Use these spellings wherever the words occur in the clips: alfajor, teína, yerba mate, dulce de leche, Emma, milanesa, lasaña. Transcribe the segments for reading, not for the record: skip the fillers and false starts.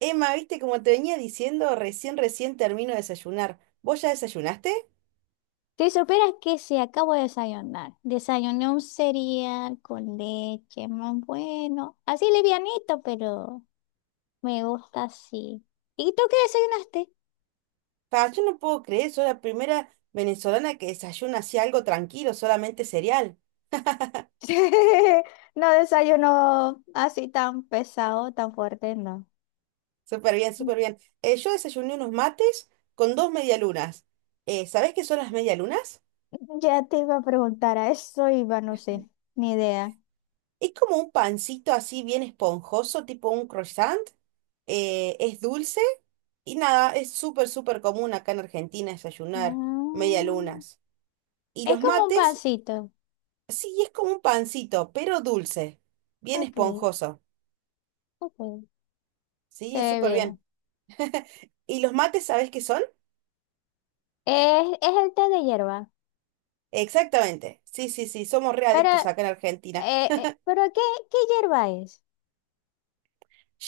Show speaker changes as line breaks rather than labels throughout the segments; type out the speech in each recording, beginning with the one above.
Emma, viste, como te venía diciendo, recién termino de desayunar. ¿Vos ya desayunaste?
Si supieras que sí, acabo de desayunar. Desayuné un cereal con leche, muy bueno. Así livianito, pero me gusta así. ¿Y tú qué
Pa, yo no puedo creer, soy la primera venezolana que desayuna así algo tranquilo, solamente cereal.
desayunaste? No desayuno así tan pesado, tan fuerte, no.
Súper bien, súper bien. Yo desayuné unos mates con dos medialunas. ¿Sabés qué son las medialunas?
Ya te iba a preguntar a eso, iba, no sé, ni idea.
Es como un pancito así bien esponjoso, tipo un croissant. Es dulce y nada, es súper, súper común acá en Argentina desayunar
Ah,
medialunas. Y
es
los
como un
mates
pancito.
sí, es como un pancito, pero dulce, bien
Ok,
esponjoso.
ok. Se
Sí,
ve
súper
bien.
bien. ¿Y los mates, sabés qué son?
Es el té de hierba.
Exactamente. Sí, sí, sí, somos re
Pero
adictos acá en Argentina.
¿Pero qué, qué hierba es?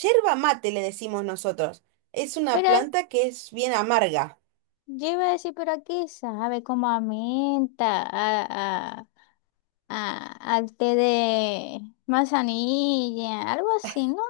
Yerba mate le decimos nosotros. Es una
Pero
planta que es bien amarga.
yo iba a decir, ¿pero a qué sabe? Como a menta, al té de manzanilla, algo así, ¿no?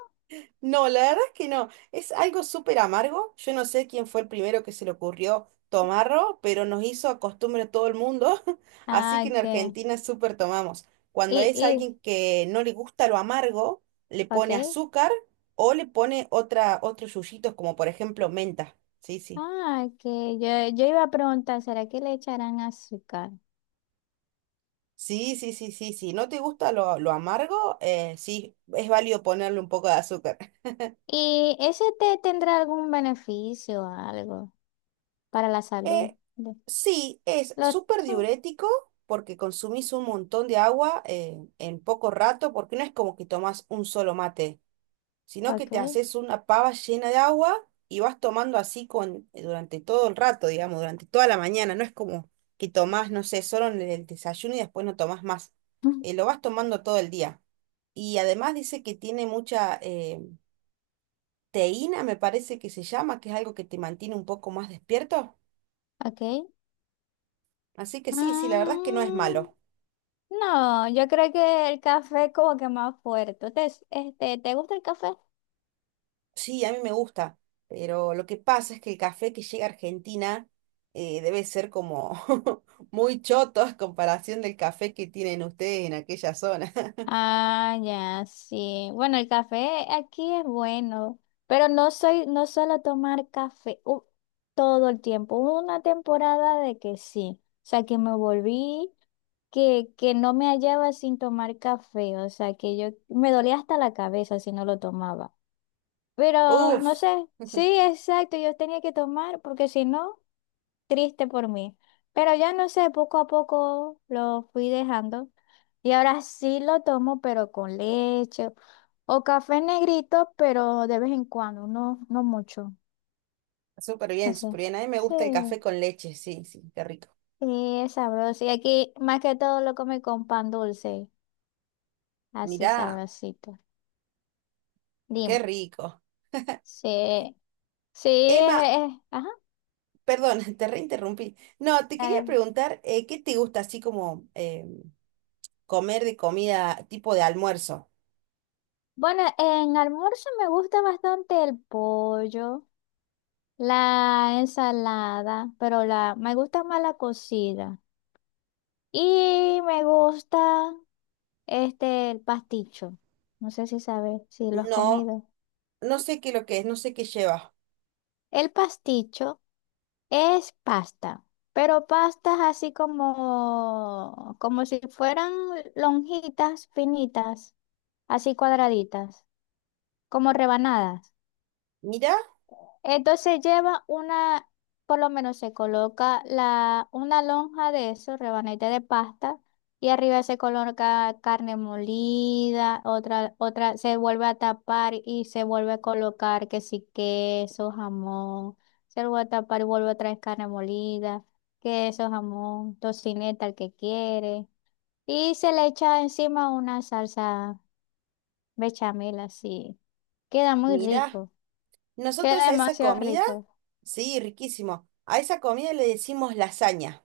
No, la verdad es que no. Es algo súper amargo. Yo no sé quién fue el primero que se le ocurrió tomarlo, pero nos hizo costumbre todo el mundo. Así
Ah,
que en
que,
Argentina súper tomamos. Cuando
y,
es
y,
alguien que no le gusta lo amargo, le pone
ok.
azúcar o le pone otra, otros yuyitos, como por ejemplo menta. Sí, sí.
Ah, que yo iba a preguntar, ¿será que le echarán azúcar?
Sí, sí, sí, sí, sí. ¿No te gusta lo amargo? Sí, es válido ponerle un poco de azúcar.
¿Y ese té tendrá algún beneficio o algo para la salud?
Eh,
De-
sí, es
Lo,
súper diurético porque consumís un montón de agua en poco rato, porque no es como que tomás un solo mate, sino que te
ok,
haces una pava llena de agua y vas tomando así con, durante todo el rato, digamos, durante toda la mañana. No es como que tomás, no sé, solo en el desayuno y después no tomás más. Lo vas tomando todo el día. Y además dice que tiene mucha teína, me parece que se llama, que es algo que te mantiene un poco más despierto.
ok.
Así que sí, sí, la verdad es que no es
Mm.
malo.
No, yo creo que el café es como que más fuerte. Entonces, este, ¿te gusta el café?
Sí, a mí me gusta, pero lo que pasa es que el café que llega a Argentina debe ser como muy choto a comparación del café que tienen ustedes en aquella zona.
Ah, ya, sí. Bueno, el café aquí es bueno, pero no soy, no suelo tomar café todo el tiempo. Hubo una temporada de que sí. O sea, que me volví, que no me hallaba sin tomar café. O sea, que yo me dolía hasta la cabeza si no lo tomaba. Pero no
Uf,
sé, sí, exacto, yo tenía que tomar porque si no. Triste por mí. Pero ya no sé, poco a poco lo fui dejando y ahora sí lo tomo, pero con leche o café negrito, pero de vez en cuando, no, no mucho.
súper
No
bien,
sé.
súper bien. A mí me
Sí,
gusta el café con leche, sí, sí, qué rico.
sí, es sabroso. Y aquí más que todo lo come con pan dulce, así
Mirá,
sabrosito.
qué
Dime.
rico.
Sí, sí,
Emma,
es- ajá,
perdón, te reinterrumpí. No, te quería
dale.
preguntar, ¿qué te gusta así como comer de comida tipo de almuerzo?
Bueno, en almuerzo me gusta bastante el pollo. La ensalada, pero la, me gusta más la cocida. Y me gusta este, el pasticho. No sé si sabes, si lo has
No,
comido.
no sé qué lo que es, no sé qué lleva.
El pasticho es pasta, pero pastas así como, como si fueran lonjitas finitas, así cuadraditas, como rebanadas.
Mira,
Entonces lleva una, por lo menos se coloca la, una lonja de eso, rebanete de pasta, y arriba se coloca carne molida, otra, otra se vuelve a tapar y se vuelve a colocar que sí queso, jamón, se vuelve a tapar y vuelve a traer carne molida, queso, jamón, tocineta, el que quiere, y se le echa encima una salsa bechamel así. Queda muy
mira,
rico, queda
nosotros a esa
demasiado
comida,
rico.
sí, riquísimo. A esa comida le decimos lasaña.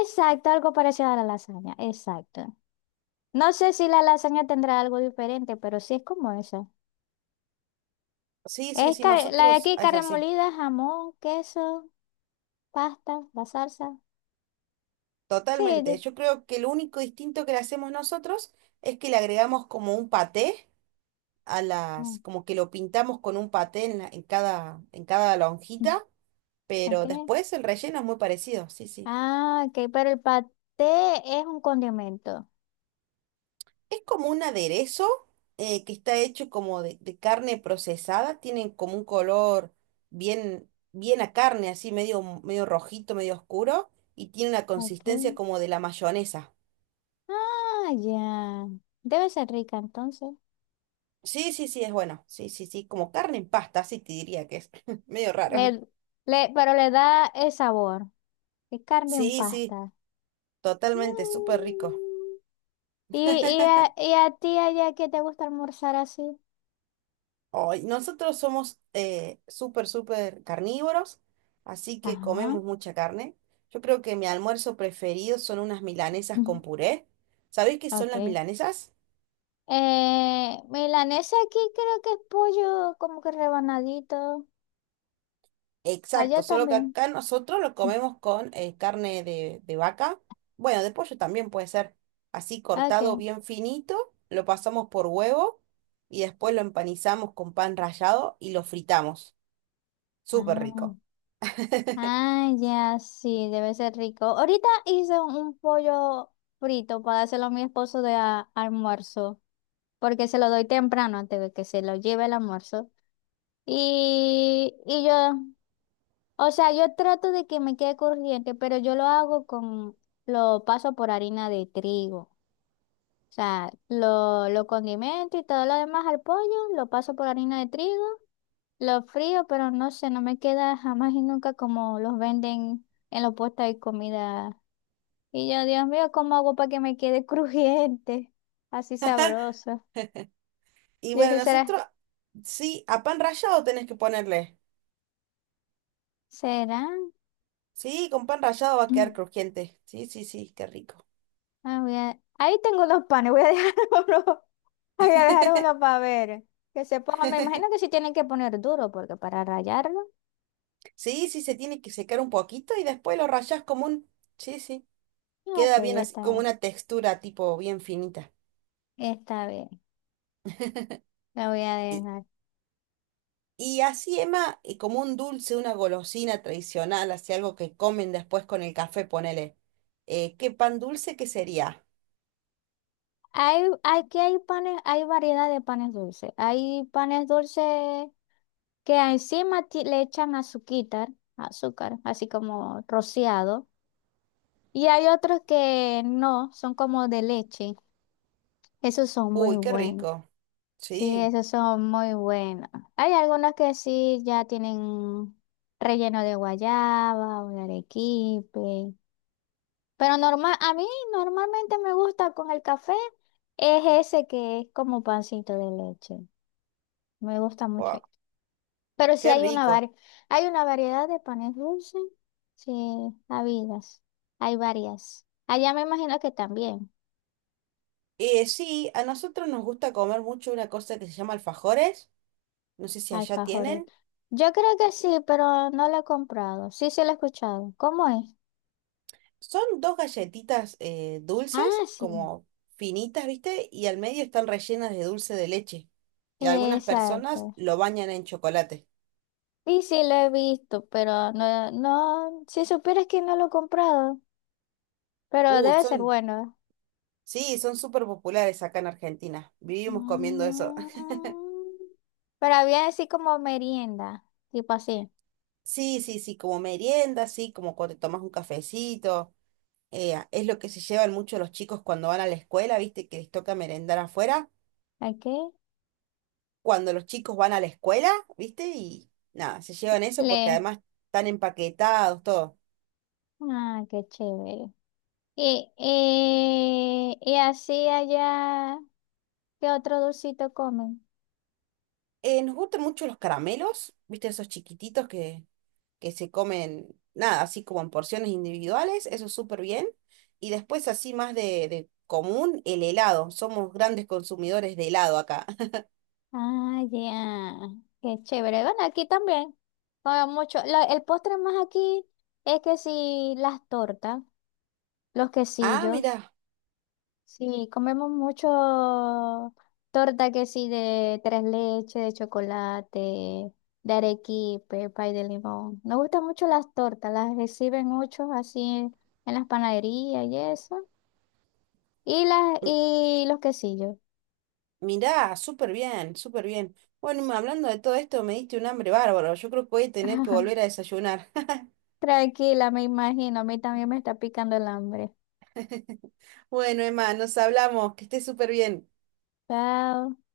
Exacto, algo parecido a la lasaña, exacto. No sé si la lasaña tendrá algo diferente, pero sí es como eso.
Sí, sí,
Es
sí,
car- la de
nosotros
aquí,
es
carne
así,
molida, jamón, queso, pasta, la salsa. Sí,
totalmente.
de-
Yo creo que lo único distinto que le hacemos nosotros es que le agregamos como un paté a las,
mm,
como que lo pintamos con un paté en, la- en cada
mm,
lonjita,
ok.
pero después el relleno es muy parecido, sí, sí.
Ah, ok, pero el paté es un condimento.
Es como un aderezo que está hecho como de carne procesada, tienen como un color bien, bien a carne, así medio, medio rojito, medio oscuro, y tiene una
Ok.
consistencia como de la mayonesa.
Ah, ya. Debe ser rica entonces.
Sí, sí, sí, es bueno. Sí, sí, sí, como carne en pasta, así te diría que es medio
Le,
raro.
le, pero le da el sabor. Es carne en
Sí, sí,
pasta. Mm.
totalmente, súper rico.
Y a ti allá qué te gusta almorzar así?
Ay, nosotros somos súper, súper carnívoros, así que
Ajá.
comemos mucha carne. Yo creo que mi almuerzo preferido son unas milanesas
Ujú.
con puré. ¿Sabéis qué son
Ok.
las milanesas?
Milanesa aquí creo que es pollo como que rebanadito. Allá
Exacto, solo que
también.
acá nosotros lo
Mm.
comemos con carne de vaca. Bueno, de pollo también puede ser así cortado
Ok.
bien finito, lo pasamos por huevo y después lo empanizamos con pan rallado y lo fritamos. Súper
Ah,
rico.
ah, ya sí, debe ser rico. Ahorita hice un pollo frito para dárselo a mi esposo de a- almuerzo, porque se lo doy temprano antes de que se lo lleve el almuerzo. Y yo. O sea, yo trato de que me quede corriente, pero yo lo hago con, lo paso por harina de trigo. O sea, lo condimento y todo lo demás al pollo, lo paso por harina de trigo, lo frío, pero no sé, no me queda jamás y nunca como los venden en los puestos de comida. Y yo, Dios mío, ¿cómo hago para que me quede crujiente? Así sabroso.
Y
Yo
bueno,
dije, ¿será?
nosotros sí, a pan rallado tenés que ponerle.
¿Será?
Sí, con pan rallado va a quedar
Mm.
crujiente. Sí, sí, sí, qué rico.
Ah, voy a- Ahí tengo dos panes, voy a dejar uno. Voy a dejar uno para ver. Que se ponga, me imagino que sí tienen que poner duro, porque para rayarlo.
Sí, sí, se tiene que secar un poquito y después lo rallás como un... Sí, sí,
Ok,
queda bien así,
está
como
bien.
una textura tipo bien finita.
Está bien. La voy a
Y,
dejar.
y así, Emma, y como un dulce, una golosina tradicional, así algo que comen después con el café, ponele. ¿Qué pan dulce que sería?
Hay, aquí hay panes, hay variedad de panes dulces. Hay panes dulces que encima ti- le echan azuquita, azúcar, así como rociado. Y hay otros que no, son como de leche. Esos son muy
Uy, qué
buenos.
rico.
Sí,
Sí,
esos son muy buenos. Hay algunos que sí ya tienen relleno de guayaba o de arequipe. Pero normal, a mí normalmente me gusta con el café, es ese que es como pancito de leche. Me gusta mucho.
guau,
Pero sí
qué
hay una
rico.
vari- hay una variedad de panes dulces. Sí, habidas. Hay varias. Allá me imagino que también,
Sí, a nosotros nos gusta comer mucho una cosa que se llama alfajores. No sé si allá
alfajores.
tienen.
Yo creo que sí, pero no lo he comprado. Sí, sí lo he escuchado. ¿Cómo es?
Son dos galletitas dulces,
Ah, sí,
como finitas, ¿viste? Y al medio están rellenas de dulce de leche. Y algunas personas
exacto.
lo bañan en chocolate.
Y sí lo he visto, pero no, no, si supieras que no lo he comprado, pero
Uy,
debe ser
son,
bueno.
sí, son súper populares acá en Argentina. Vivimos comiendo eso.
Mm, pero había así como merienda, tipo así.
Sí, sí, sí, como merienda, sí, como cuando te tomas un cafecito. Es lo que se llevan mucho los chicos cuando van a la escuela, ¿viste? Que les toca merendar afuera.
¿Ok?
Cuando los chicos van a la escuela, ¿viste? Y nada, se llevan eso porque
Le.
además están empaquetados, todo.
Ah, qué chévere. Y así allá, ¿qué otro dulcito comen?
Nos gustan mucho los caramelos, ¿viste? Esos chiquititos que se comen, nada, así como en porciones individuales, eso súper bien. Y después así más de común, el helado. Somos grandes consumidores de helado acá.
Ah, ya. Qué chévere. Bueno, aquí también. Como mucho. La- el postre más aquí es que sí, las tortas, los
Ah,
quesillos.
mirá,
Sí, comemos mucho torta que sí, de tres leches, de chocolate, de arequipe, pay de limón. Nos gustan mucho las tortas, las reciben muchos así en las panaderías y eso. Y las,
m-
y los quesillos.
mirá, súper bien, súper bien. Bueno, Emma, hablando de todo esto, me diste un hambre bárbaro. Yo creo que voy a tener que volver a desayunar.
Tranquila, me imagino. A mí también me está picando el hambre.
Bueno, Emma, nos hablamos, que estés súper bien.
Chao.